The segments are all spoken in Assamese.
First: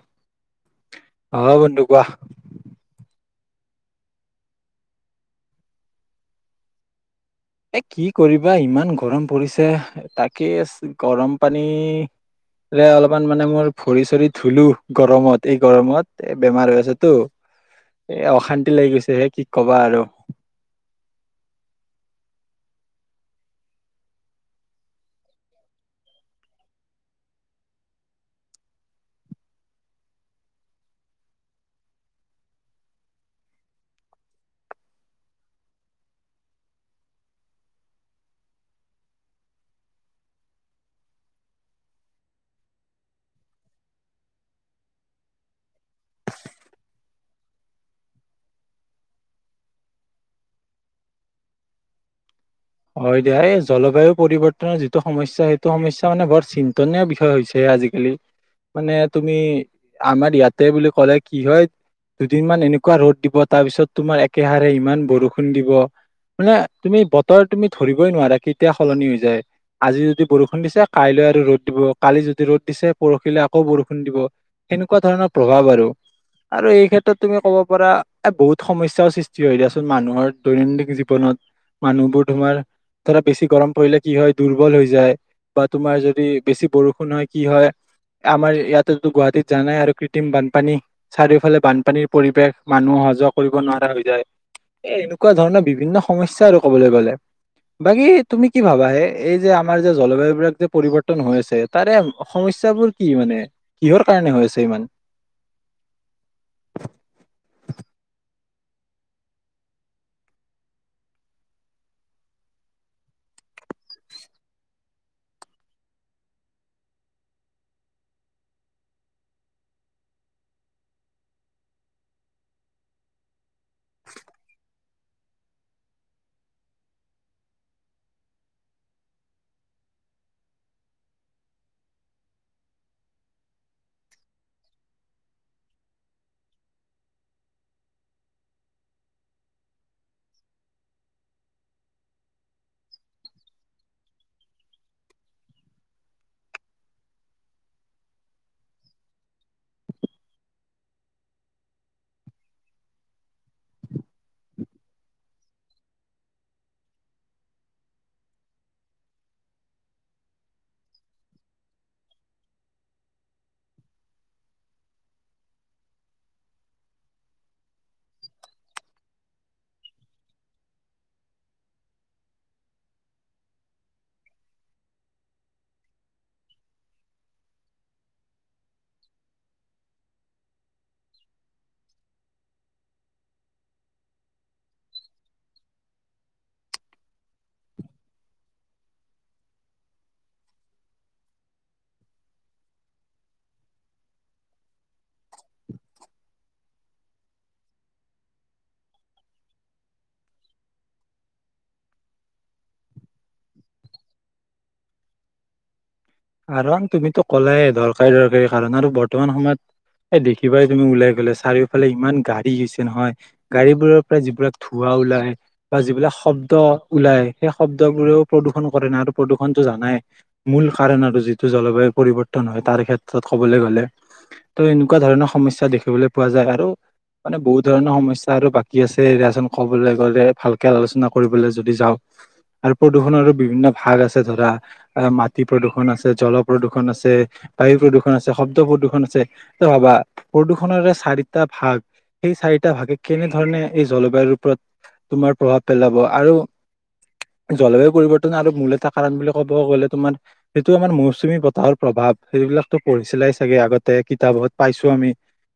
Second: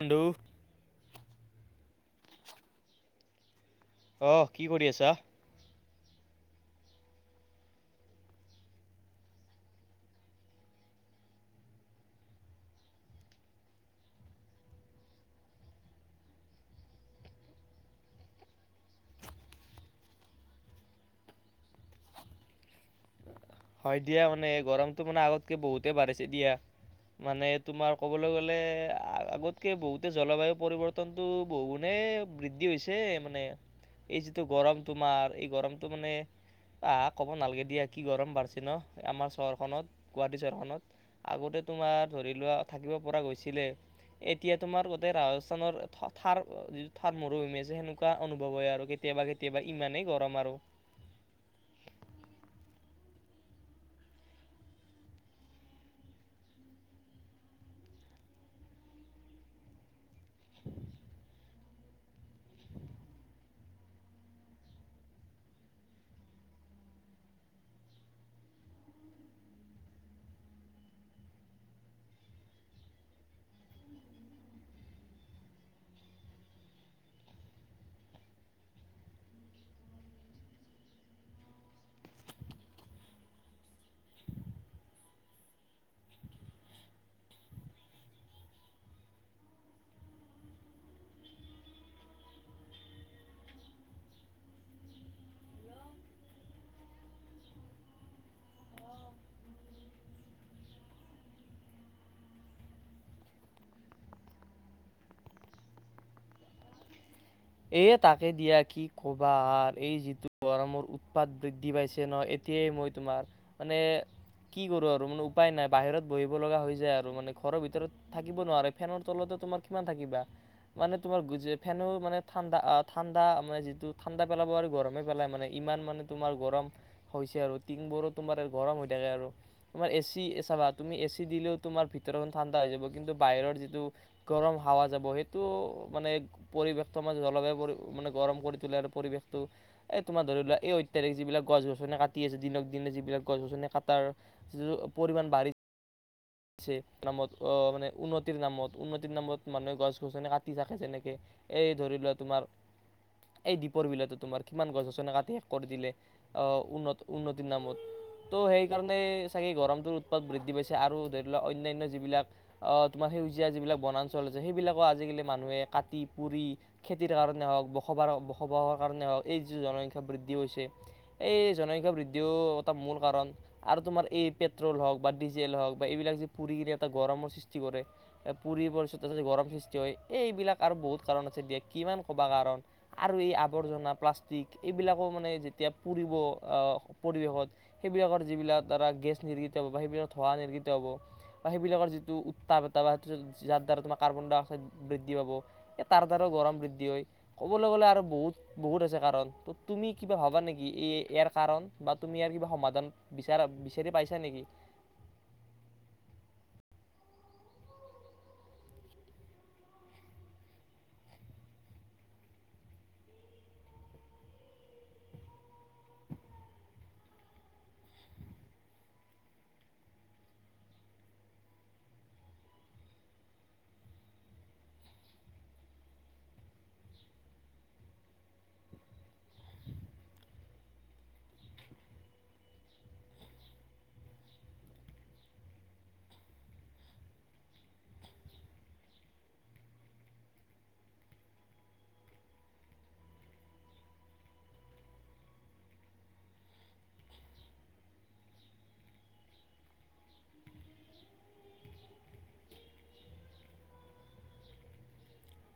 বন্ধু অহ বন্ধু কোৱা? অহ কি কৰি আছা? এ কি কৰিবা ইমান গৰম পৰিছে তাকে গৰম পানীৰে অলপমান মানে মোৰ ভৰি চৰি ধুলো গৰমত, এই গৰমত এ বেমাৰ হৈ আছেতো এ অশান্তি লাগি গৈছে। হে কি কবা আৰু হয় দিয়া মানে গৰমতটো মানে আগতকৈ বহুতে বাঢ়িছে দিয়া মানে তোমাৰ কবলৈ গলে আগতকে বহুতে জলবায়ু পৰিৱৰ্তনতটো বহুগুণে বৃদ্ধি হৈছে মানে এই যিটো গৰম তোমাৰ এই গৰমতটো মানে আহা ক'ব নালাগে দিয়া কি গৰম বাঢ়িছে। চি ন আমাৰ চহৰখনত গুৱাহাটী চহৰখনত আগতে তোমাৰ ধৰি লোৱা থাকিব পৰা গৈছিলে। এতিয়া তোমাৰ গোটেই ৰাজস্থানৰ থাৰ যিটো থাৰ মৰুভূমি আছে, সেনেকুৱা অনুভৱ হয় আৰু কেতিয়াবা কেতিয়াবা ইমানেই গৰম আৰু। হয় দিয়া এই জলবায়ু পৰিৱৰ্তনৰ যিটো সমস্যা সেইটো সমস্যা মানে বৰ চিন্তনীয় বিষয় হৈছে আজিকালি মানে, তুমি আমাৰ ইয়াতে বুলি কলে কি হয় দুদিন মান এনেকুৱা ৰ'দ দিব তাৰ পিছত তোমাৰ একেহাৰে ইমান বৰষুণ দিব মানে তুমি বত বতৰ তুমি ধৰিবই নোৱাৰা কেতিয়া সলনি হৈ যায়। আজি যদি বৰষুণ দিছে কাইলৈ আৰু ৰ'দ দিব কালি যদি ৰ'দ দিছে পৰহিলে আকৌ বৰষুণ দিব সেনেকুৱা ধৰণৰ প্ৰভাৱ আৰু আৰু এই ক্ষেত্ৰত তুমি ক'ব পাৰা বহুত সমস্যাও সৃষ্টি হয় দিয়াচোন। মানুহৰ দৈনন্দিন জীৱনত মানুহবোৰ তোমাৰ ধৰা বেছি গৰম পৰিলে কি হয় দুৰ্বল হৈ যায় বা তোমাৰ যদি বেছি বৰষুণ হয় কি হয় আমাৰ ইয়াতেতো গুৱাহাটীত জানাই আৰু কৃত্ৰিম বানপানী চাৰিওফালে বানপানীৰ পৰিৱেশ মানুহ অহা যোৱা কৰিব নোৱাৰা হৈ যায় এ এনেকুৱা ধৰণৰ বিভিন্ন সমস্যা আৰু কব'লৈ গ'লে। বাকী তুমি কি ভাবাহে এই যে আমাৰ যে জলবায়ু বিলাক যে পৰিৱৰ্তন হৈ আছে তাৰে সমস্যাবোৰ কি মানে কিহৰ কাৰনে হৈ আছে ইমান? এ তাকে দিয়া কি ক'বা। এই যিটো গৰমৰ উৎপাত বৃদ্ধি পাইছে ন, এতিয়াই মই তোমাৰ মানে কি কৰো আৰু মানে উপায় নাই বাহিৰত বহিব লগা হৈ যায় আৰু মানে ঘৰৰ ভিতৰত থাকিব নোৱাৰে ফেনৰ তলতে তোমাৰ কিমান থাকিবা মানে তোমাৰ ফেনো মানে ঠাণ্ডা আ ঠাণ্ডা মানে যিট ঠাণ্ডা পেলাব আৰু গৰমে মানে ইমান মানে তোমাৰ গৰম হৈছে আৰু টিনবোৰো তোমাৰ গৰম হৈ থাকে আৰু তোমাৰ এ চি চাবা এ চি দিলেও তোমাৰ ম ভিতৰখন ঠাণ্ডা হৈ যাব কিন্তু বাহিৰৰ যিটো গৰম হাৱা যাব সেইটো মানে পৰিবেশৰ তোমাৰ জলবায়ু পৰি মানে গৰম কৰি তোলে আৰু পৰিৱেশটো এই তোমাৰ ধৰি লোৱা এই অত্যাধিক যিবিলাক গছ গছনি কাটি আছে দিনক দিনে যিবিলাক গছ গছনি কাটাৰ যিটো পৰিমাণ বাঢ়ি। ছে নামত আহ মানে উন্নতিৰ নামত উন্নতিৰ নামত মানুহে গছ গছনি কাটি থাকে, যেনেকে এই ধৰি লোৱা তোমাৰ এই দ্বীপৰ বিলতে তোমাৰ কিমান গছ গছনি কাটি শেষ কৰি দিলে। অ উন্ন উন্নতিৰ নামত ত' সেই কাৰণে চাগে গৰমটোৰ উৎপাত বৃদ্ধি পাইছে আৰু অন্যান্য যিবিলাক তোমাৰ সেউজীয়া যিবিলাক বনাঞ্চল আছে, সেইবিলাকো আজিকালি মানুহে কাটি পুৰি খেতিৰ কাৰণে হওক, বসবাস বসবাসৰ কাৰণে হওক এই যি জনসংখ্যা বৃদ্ধি হৈছে। এই জনসংখ্যা বৃদ্ধিও এটা মূল কাৰণ আৰু তোমাৰ এই পেট্ৰল হওঁক বা ডিজেল হওঁক বা এইবিলাক যে পুৰি কিনে এটা গৰমৰ সৃষ্টি কৰে পুৰি পছত গৰম সৃষ্টি হয় এই এইবিলাক আৰু বহুত কাৰণ আছে দিয়া কিমান ক'বা কাৰণ আৰু এই আৱৰ্জনা প্লাষ্টিক এইবিলাকো মানে যেতিয়া পুৰিব পৰিৱেশত সেইবিলাকৰ যিবিলাকা গেছ নিৰ্গিত হ'ব বা সেইবিলাক ধোঁৱা নিৰ্ বা সেইবিলাকৰ যিটো উত্তাপ এটা বা সেইটো যাৰ দ্বাৰা তোমাৰ কাৰ্বন ডাই অক্সাইড বৃদ্ধি পাব এই তাৰ দ্বাৰাও গৰম বৃদ্ধি হয় কবলৈ গলে আৰু বহুত বহুত আছে কাৰণ ত তুমি কিবা ভবা নেকি এই ইয়াৰ কাৰণ বা তুমি ইয়াৰ কিবা সমাধান বিচাৰ বিচাৰি পাইছা নেকি কাৰণ তুমিতো ক'লাই দৰকাৰী দৰকাৰী কাৰণ আৰু বৰ্তমান সময়ত এ দেখিবাই তুমি ওলাই গ'লে চাৰিওফালে ইমান গাড়ী হৈছে নহয় গাড়ীবোৰৰ পৰা যিবিলাক ধোঁৱা ওলাই বা যিবিলাক শব্দ ওলাই সেই শব্দ বোৰেও প্ৰদূৰ্ষন কৰে নাই আৰু প্ৰদূৰ্ষনতটো জানাই মূল কাৰণ আৰু যিটো জলবায়ু পৰিৱৰ্তন হয় তাৰ ক্ষেত্ৰত ক'বলৈ গ'লে ত এনেকুৱা ধৰণৰ সমস্যাৰ দেখিবলৈ পোৱা যায় আৰু মানে বহুত ধৰণৰ সমস্যাৰ বাকী আছে এয়াচন ক'বলৈ গ'লে ভালকে আলোচনা কৰিবলৈ যদি যাওঁ আৰু প্ৰদূষণৰো বিভিন্ন ভাগ আছে ধৰা তি প্ৰদূৰণ আছে জল প্ৰদূৰ্ষণ আছে বায়ু প্ৰদূৰণ আছে শব্দ প্ৰদূষণ আছে ভাবা প্ৰদূৰষণৰৰে চাৰিটা ভাগ সেই চাৰিটা ভাগে কেনেধৰণে এই জলবায়ুৰ ওপৰত তোমাৰ প্ৰভাৱ পেলাব আৰু জলবায়ু পৰিৱৰ্তন আৰু মূল এটা কাৰণ বুলি ক'ব গ'লে তোমাৰ সেইটো আমাৰ মৌচুমী বতাহৰ প্ৰভাৱ সেইবিলাকো পঢ়িছিলাই চাগে আগতে কিতাপত পাইছো আমি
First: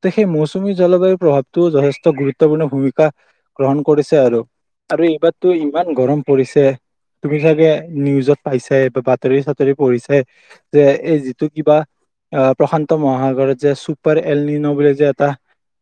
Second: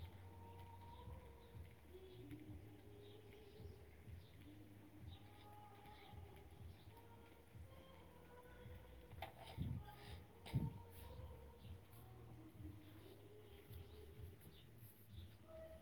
ত সেই মৌচুমী জলবায়ুৰ প্ৰভাৱটো যথেষ্ট গুৰুত্বপূৰ্ণ ভূমিকা গ্ৰহণ কৰিছে আৰু আৰু এইবাৰতটো ইমান গৰম পৰিছে তুমি চাগে নিউজত পাইছে বা বাতৰি- ছাতৰি পঢ়িছে যে এই যিটো কিবা অঁ প্ৰশান্ত মহাসাগৰত যে চুপাৰ এল ন বুলি যে এটা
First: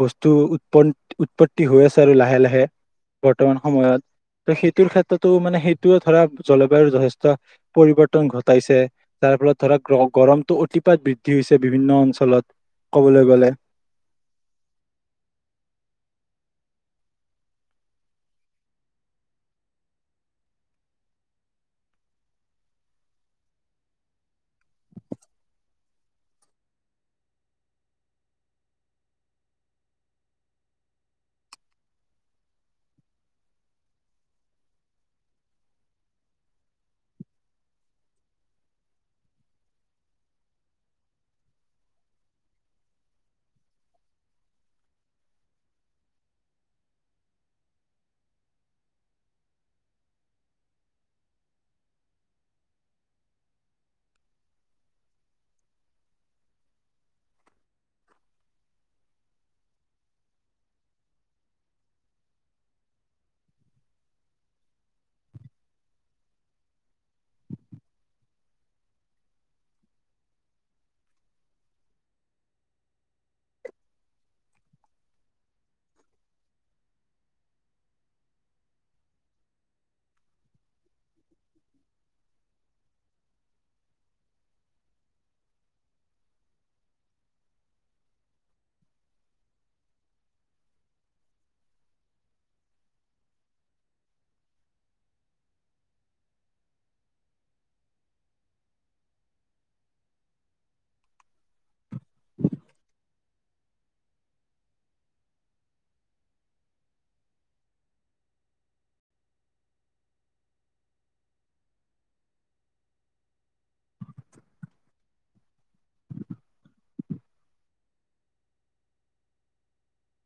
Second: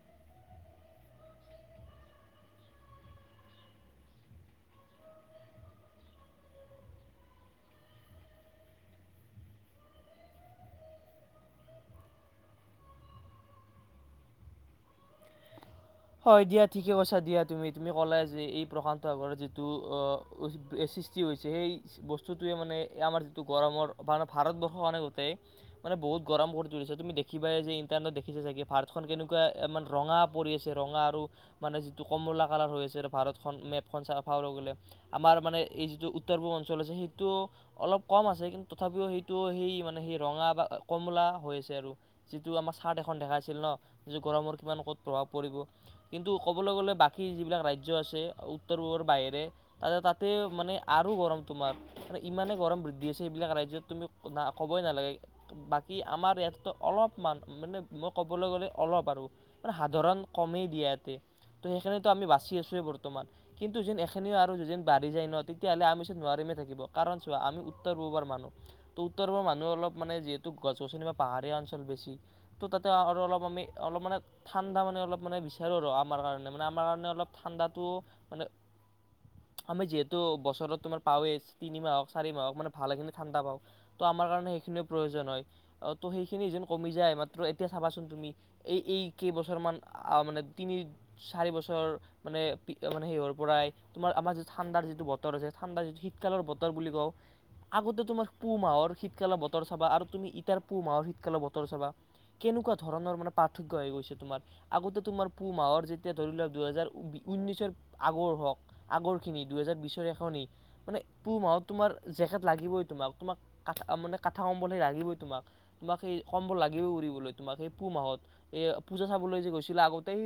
বস্তু উৎপন উৎপত্তি হৈ আছে আৰু লাহে লাহে বৰ্তমান সময়ত ত সেইটোৰ ক্ষেত্ৰতো মানে সেইটো ধৰা জলবায়ুৰ যথেষ্ট পৰিৱৰ্তন ন ঘটাইছে যাৰ ফলত ধৰক গৰমটো অতিপাত বৃদ্ধি হৈছে বিভিন্ন অঞ্চলত কবলৈ গলে হয় দিয়া ঠিকে কৈছা দিয়া তুমি তুমি ক'লে যে এই প্ৰশান্ত সাগৰত যিটো অঁ সৃষ্টি হৈছে সেই বস্তুটোৱে মানে আমাৰ যিটো গৰমৰ মে ভাৰতবৰ্ষৰ কাৰণে গোটেই মানে বহুত গৰম কৰি তুলিছে তুমি দেখিবা যে ইণ্টাৰনেটত দেখিছা চাগে ভাৰতখন কেনেকুৱা ৰঙা পৰি আছে ৰঙা আৰু মানে যিটো কমলা কালাৰ হৈ আছে ভাৰতখন মেপখন চাবলৈ গ'লে আমাৰ মানে এই যিটো উত্তৰ পূব অঞ্চল আছে সেইটো অলপ কম আছে কিন্তু তথাপিও সেইটো সেই মানে সেই ৰঙা বা কমলা হৈ আছে আৰু যিটো আমাৰ ৰ্চাত এখন দেখাইছিল ন যে গৰমৰ কিমান ক'ত প্ৰভাৱ প পৰিব কিন্তু ক'বলৈ গ'লে বাকী যিবিলাক ৰাজ্য আছে উত্তৰ পূবৰ বাহিৰে তাতে তাতে মানে আৰু গৰম তোমাৰ ইমানেই গৰম বৃদ্ধি আছে এইবিলাক ৰাজ্যত তুমি না ক'বই নালাগে বাকী আমাৰ ইয়াততো অলপমান মানে মই ক'বলৈ গ'লে অলপ আৰু মানে সাধাৰণ কমেই দিয়া ইয়াতে তো সেইখিনিতো আমি বাচি আছোৱেই বৰ্তমান কিন্তু যেন এখিনিও আৰু যেন বাঢ়ি যায় ন তেতিয়াহ'লে আমি যে নোৱাৰিমেই থাকিব কাৰণ চোৱা আমি উত্তৰ পূবৱৰ মানুহ তো উত্তৰ পূব মানুহ অলপ মানে যিহেতু গছ গছনি বা পাহাৰীয়া অঞ্চল বেছি ত' তাতে আৰু অলপ আমি অলপ মানে ঠাণ্ডা মানে অলপ মানে বিচাৰোঁ ৰ আমাৰ কাৰণে মানে আমাৰ কাৰণে অলপ ঠাণ্ডাটো মানে আমি যিহেতু বছৰত তোমাৰ পাওঁৱেই তিনিমাহ হক চাৰি মাহ হওক মানে ভালেখিনি ঠাণ্ডা পাওঁ ত' আমাৰ কাৰণে সেইখিনিও প্ৰয়োজন হয় ত' সেইখিনি যেন কমি যায় মাত্ৰ এতিয়া চাবাচোন তুমি এই এই কেইবছৰমান মানে তিনি চাৰি বছৰ মানে মানে সেইৰ পৰাই তোমাৰ আমাৰ যিটো ঠাণ্ডাৰ যিটো বতৰ আছে ঠাণ্ডাৰ যিটো শীতকালৰ বতৰ বুলি কওঁ আগতে তোমাৰ পুহ মাহৰ শীতকালৰ বতৰ চাবা আৰু তুমি ইটাৰ পুহ মাহৰ শীতকালৰ বতৰ চাবা কেনেকুৱা ধৰণৰ মানে পাৰ্থক্য হৈ গৈছে তোমাৰ আগতে তোমাৰ পুহ মাহৰ যেতিয়া ধৰি লওঁক দুহেজাৰ ঊনৈছৰ আগৰ হওঁক আগৰখিনি দুহেজাৰ বিছৰ এখনি মানে পুহ মাহত তোমাৰ জেকেট লাগিবই তোমাক তোমাক কাঠা মানে কাঠা কম্বল সেই লাগিবই তোমাক তোমাক সেই কম্বল লাগিবই উৰিবলৈ তোমাক সেই পুহ মাহত এই পূজা চাবলৈ যে গৈছে আগতেই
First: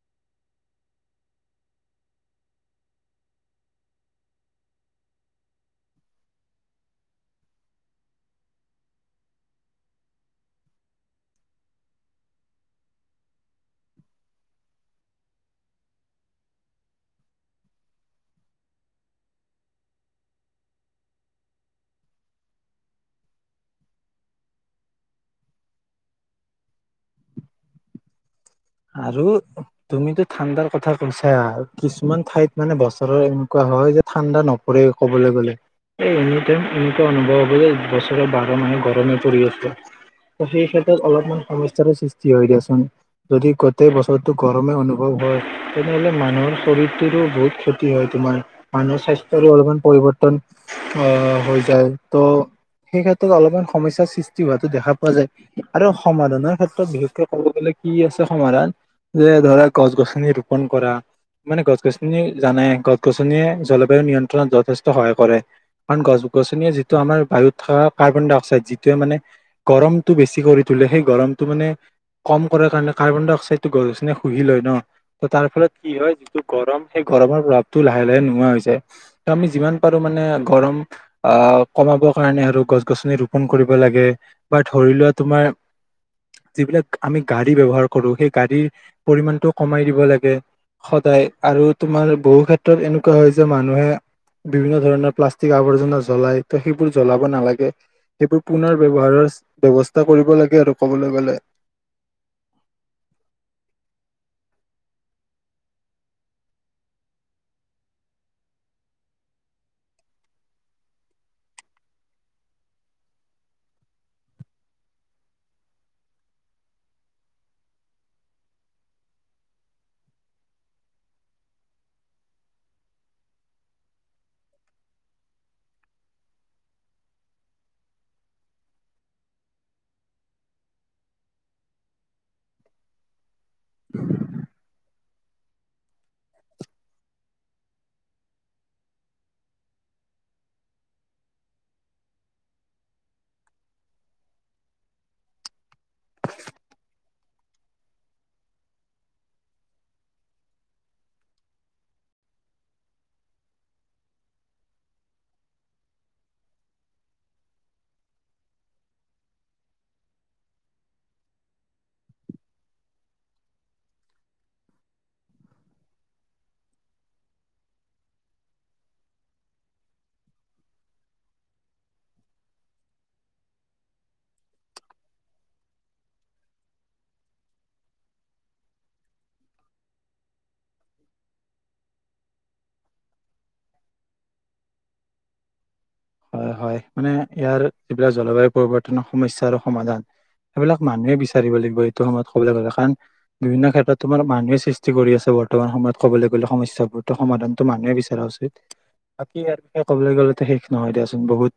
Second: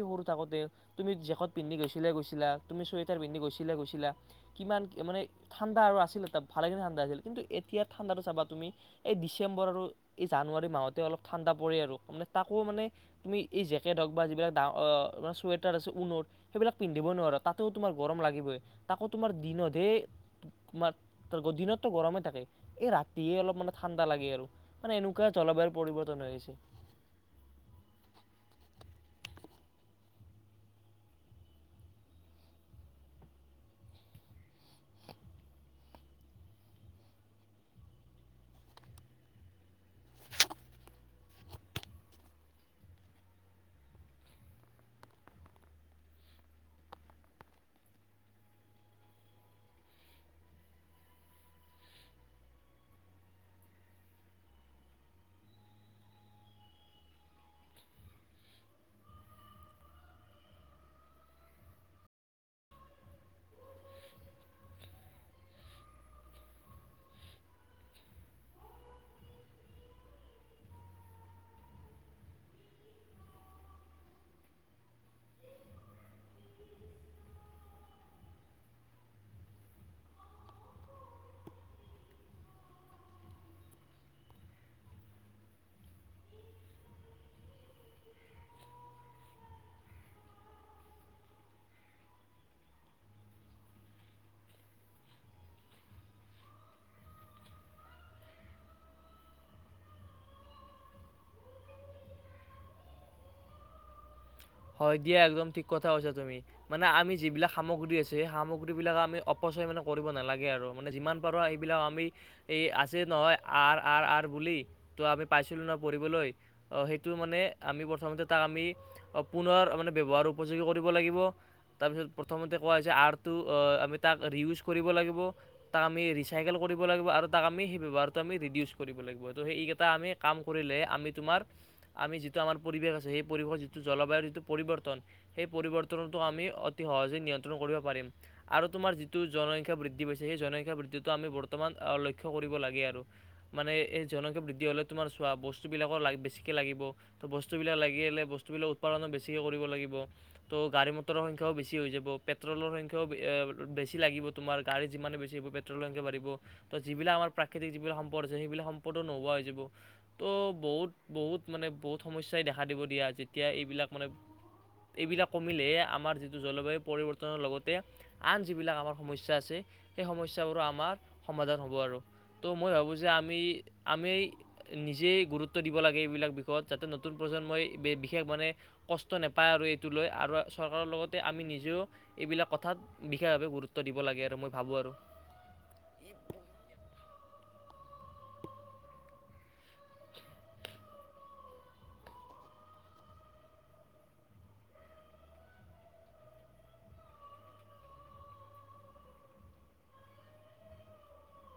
তুমি জেকেট পিন্ধি গৈছিলা, তুমি ছুৱেটাৰ পিন্ধি গৈছিলা। কিমান ঠান্দা আছিল কিন্ত এতিয়া ঠানদাতো চাবা তুমি এই ডিচেম্বৰ আৰু জানুৱাৰী মাহতে আৰু তা আকৌ মানে এই জেকেট হওঁক বা যিবিলাকা চুৱেটাৰ আছে ঊণৰ সেইবিলাক পিন্ধিব নোৱাৰো তাতেও তোমাৰ গৰম লাগিবই তাকো তোমাৰ দিনতহে দিনতো গৰমে থাকে এই ৰাতিয়ে অলপ মানে ঠাণ্ডা লাগে আৰু মানে এনেকুৱা জলবায়ুৰ পৰিৱৰ্তন হৈ আহিছে। আৰু তুমিতো ঠাণ্ডাৰ কথা কৈছা কিছুমান ঠাইত মানে বছৰৰ এনেকুৱা হয় যে ঠাণ্ডা নপৰে কবলৈ গলে এই এনেকুৱা অনুভৱ হব যে বছৰৰ বাৰৰ মানুহ গৰমে পৰি আছে সেই ক্ষেত্ৰত অলপমান সমস্যাৰো সৃষ্টি হয় দিয়াচোন। যদি গোটেই বছৰটো গৰমে অনুভৱ হয় তেনেহলে মানুহৰ শৰীৰটোৰো বহুত ক্ষতি হয় তোমাৰ মানুহৰ স্বাস্থ্যৰো অলপমান পৰিৱৰ্তন অঁ হৈ যায় ত' সেই ক্ষেত্ৰত অলপমান সমস্যাৰ সৃষ্টি হোৱা দেখা পোৱা যায় আৰু সমাধানৰ ক্ষেত্ৰত বিশেষকে কব'লে গ'লে কি আছে সমাধান যে ধৰা গছ গছনি ৰুপন কৰা মানে গছ -গছনি জানে গছ- গছনিয়ে জলবায়ু নিয়ন্ত্ৰণত যথেষ্ট সহায় কৰে। কাৰণ গছ গছনিয়ে যিটো আমাৰ বায়ুত থকা কাৰ্বন -ডাই -অক্সাইড যিটোৱে মানে গৰমটো বেছি কৰি তোলে। সেই গৰমটো মানে কম কৰ কাৰণে কাৰ্বন ডাই অক্সাইডটো গছ গছনি শুহি লয় ন ত তাৰ ফলত কি হয় যিটো গৰম সেই গৰমৰ প্ৰভাৱটো লাহে লাহে নোহোৱা হৈ যায় ত আমি যিমান পাৰো মানে গৰম আহ কমাবৰ কাৰণে আৰু গছ গছনি ৰোপন কৰিব লাগে বা ধৰি লোৱা তোমাৰ যিবিলাক আমি গাড়ী ব্যৱহাৰ কৰোঁ সেই গাড়ীৰ পৰিমাণটো কমাই দিব লাগে সদায় আৰু তোমাৰ বহু ক্ষেত্ৰত এনেকুৱা হয় যে মানুহে বিভিন্ন ধৰণৰ প্লাষ্টিক আৱৰ্জনা জ্বলায় ত সেইবোৰ জ্বলাব নালাগে সেইবোৰ পুনৰ ব্যৱহাৰৰ ব্যৱস্থা কৰিব লাগে আৰু ক'বলৈ গ'লে হয় দিয়া একদম ঠিক কথা কৈছা তুমি মানে আমি যিবিলাক সামগ্ৰী আছে সেই সামগ্ৰী বিলাক আমি অপচয় মানে কৰিব নালাগে আৰু মানে যিমান পাৰো সেইবিলাক আমি এই আছে নহয় আৰ আৰ আৰ বুলি ত' আমি পাইছিলো ন পঢ়িবলৈ সেইটো মানে আমি প্ৰথমতে তাক আমি পুনৰ মানে ব্যৱহাৰ উপযোগী কৰিব লাগিব তাৰপিছত প্ৰথমতে কোৱা হৈছে আটো আমি তাক ৰিইউজ কৰিব লাগিব তাক আমি ৰিচাইকেল কৰিব লাগিব আৰু তাক আমি সেই ব্যৱহাৰটো আমি ৰিডিউজ কৰিব লাগিব তো সেইকেইটা আমি কাম কৰিলে আমি তোমাৰ আমি যিটো আমাৰ পৰিৱেশ আছে সেই পৰিৱেশৰ যিটো যটো জলবায়ুৰ যিটো পৰিৱৰ্তন সেই পৰিৱৰ্তনটো আমি অতি সহজে নিয়ন্ত্ৰণ কৰিব পাৰিম আৰু তোমাৰ যিটো জনসংখ্যা বৃদ্ধি পাইছে সেই জনসংখ্যা বৃদ্ধিটো আমি বৰ্তমান লক্ষ্য কৰিব লাগে আৰু মানে এই জনসংখ্যা বৃদ্ধি হ'লে তোমাৰ চোৱা বস্তুবিলাকৰ ল বেছিকৈ লাগিব ত' বস্তুবিলাক লাগিলে বস্তু বস্তুবিলাক উৎপাদনো বেছিকৈ কৰিব লাগিব তো গাড়ী মটৰৰ সংখ্যাও বেছি হৈ যাব পেট্ৰলৰ সংখ্যাও বেছি লাগিব তোমাৰ গাড়ী যিমানে বেছি হ'ব পেট্ৰলৰ সংখ্যা বাঢ়িব তো যিবিলাক আমাৰ প্ৰাকৃতিক যিবিলাক সম্পদ আছে সেইবিলাক সম্পদো নোহোৱা হৈ যাব তো বহুত বহুত মানে বহুত সমস্যাই দেখা দিব দিয়া আজি এতিয়া এইবিলাক মানে এইবিলাক কমিলেহে আমাৰ যিটো জলবায়ু পৰিৱৰ্তনৰ লগতে আন যিবিলাক আমাৰ সমস্যা আছে সেই সমস্যাবোৰৰ আমাৰ সমাধান হ'ব আৰু ত' মই ভাবোঁ যে আমি আমি নিজেই গুৰুত্ব দিব লাগে এইবিলাক বিষয়ত যাতে নতুন প্ৰজন্মই বিশেষ মানে কষ্ট নাপায় আৰু এইটো লৈ আৰু চৰকাৰৰ লগতে আমি নিজেও এইবিলাক কথাত বিশেষভাৱে গুৰুত্ব দিব লাগে আৰু মই ভাবোঁ আৰু। হয় হয় মানে ইয়াৰ যিবিলাক জলবায়ু পৰিবৰ্তনৰ সমস্যা আৰু সমাধান সেইবিলাক মানুহে বিচাৰিব লাগিব এইটো সময়ত কবলৈ গলে কাৰণ বিভিন্ন ক্ষেত্ৰত তোমাৰ মানুহে সৃষ্টি কৰি আছে বৰ্তমান সময়ত কবলৈ গ'লে সমস্যা বোৰো সমাধানতো মানুহে বিচৰা উচিত বাকী ইয়াৰ বিষয়ে কবলৈ গ'লেটো নহয় দিয়াচোন বহুত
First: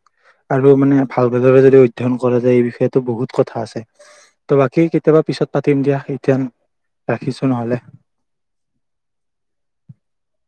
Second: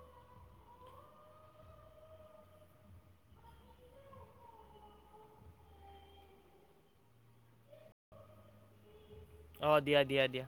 আৰু মানে ভালদৰে যদি অধ্যয়ন কৰা যায় এই বিষয়ো বহুত কথা আছে ত' বাকী কেতিয়াবা পিছত পাতিম দিয়া এতিয়া ৰাখিছো নহলে অ দিয়া দিয়া দিয়া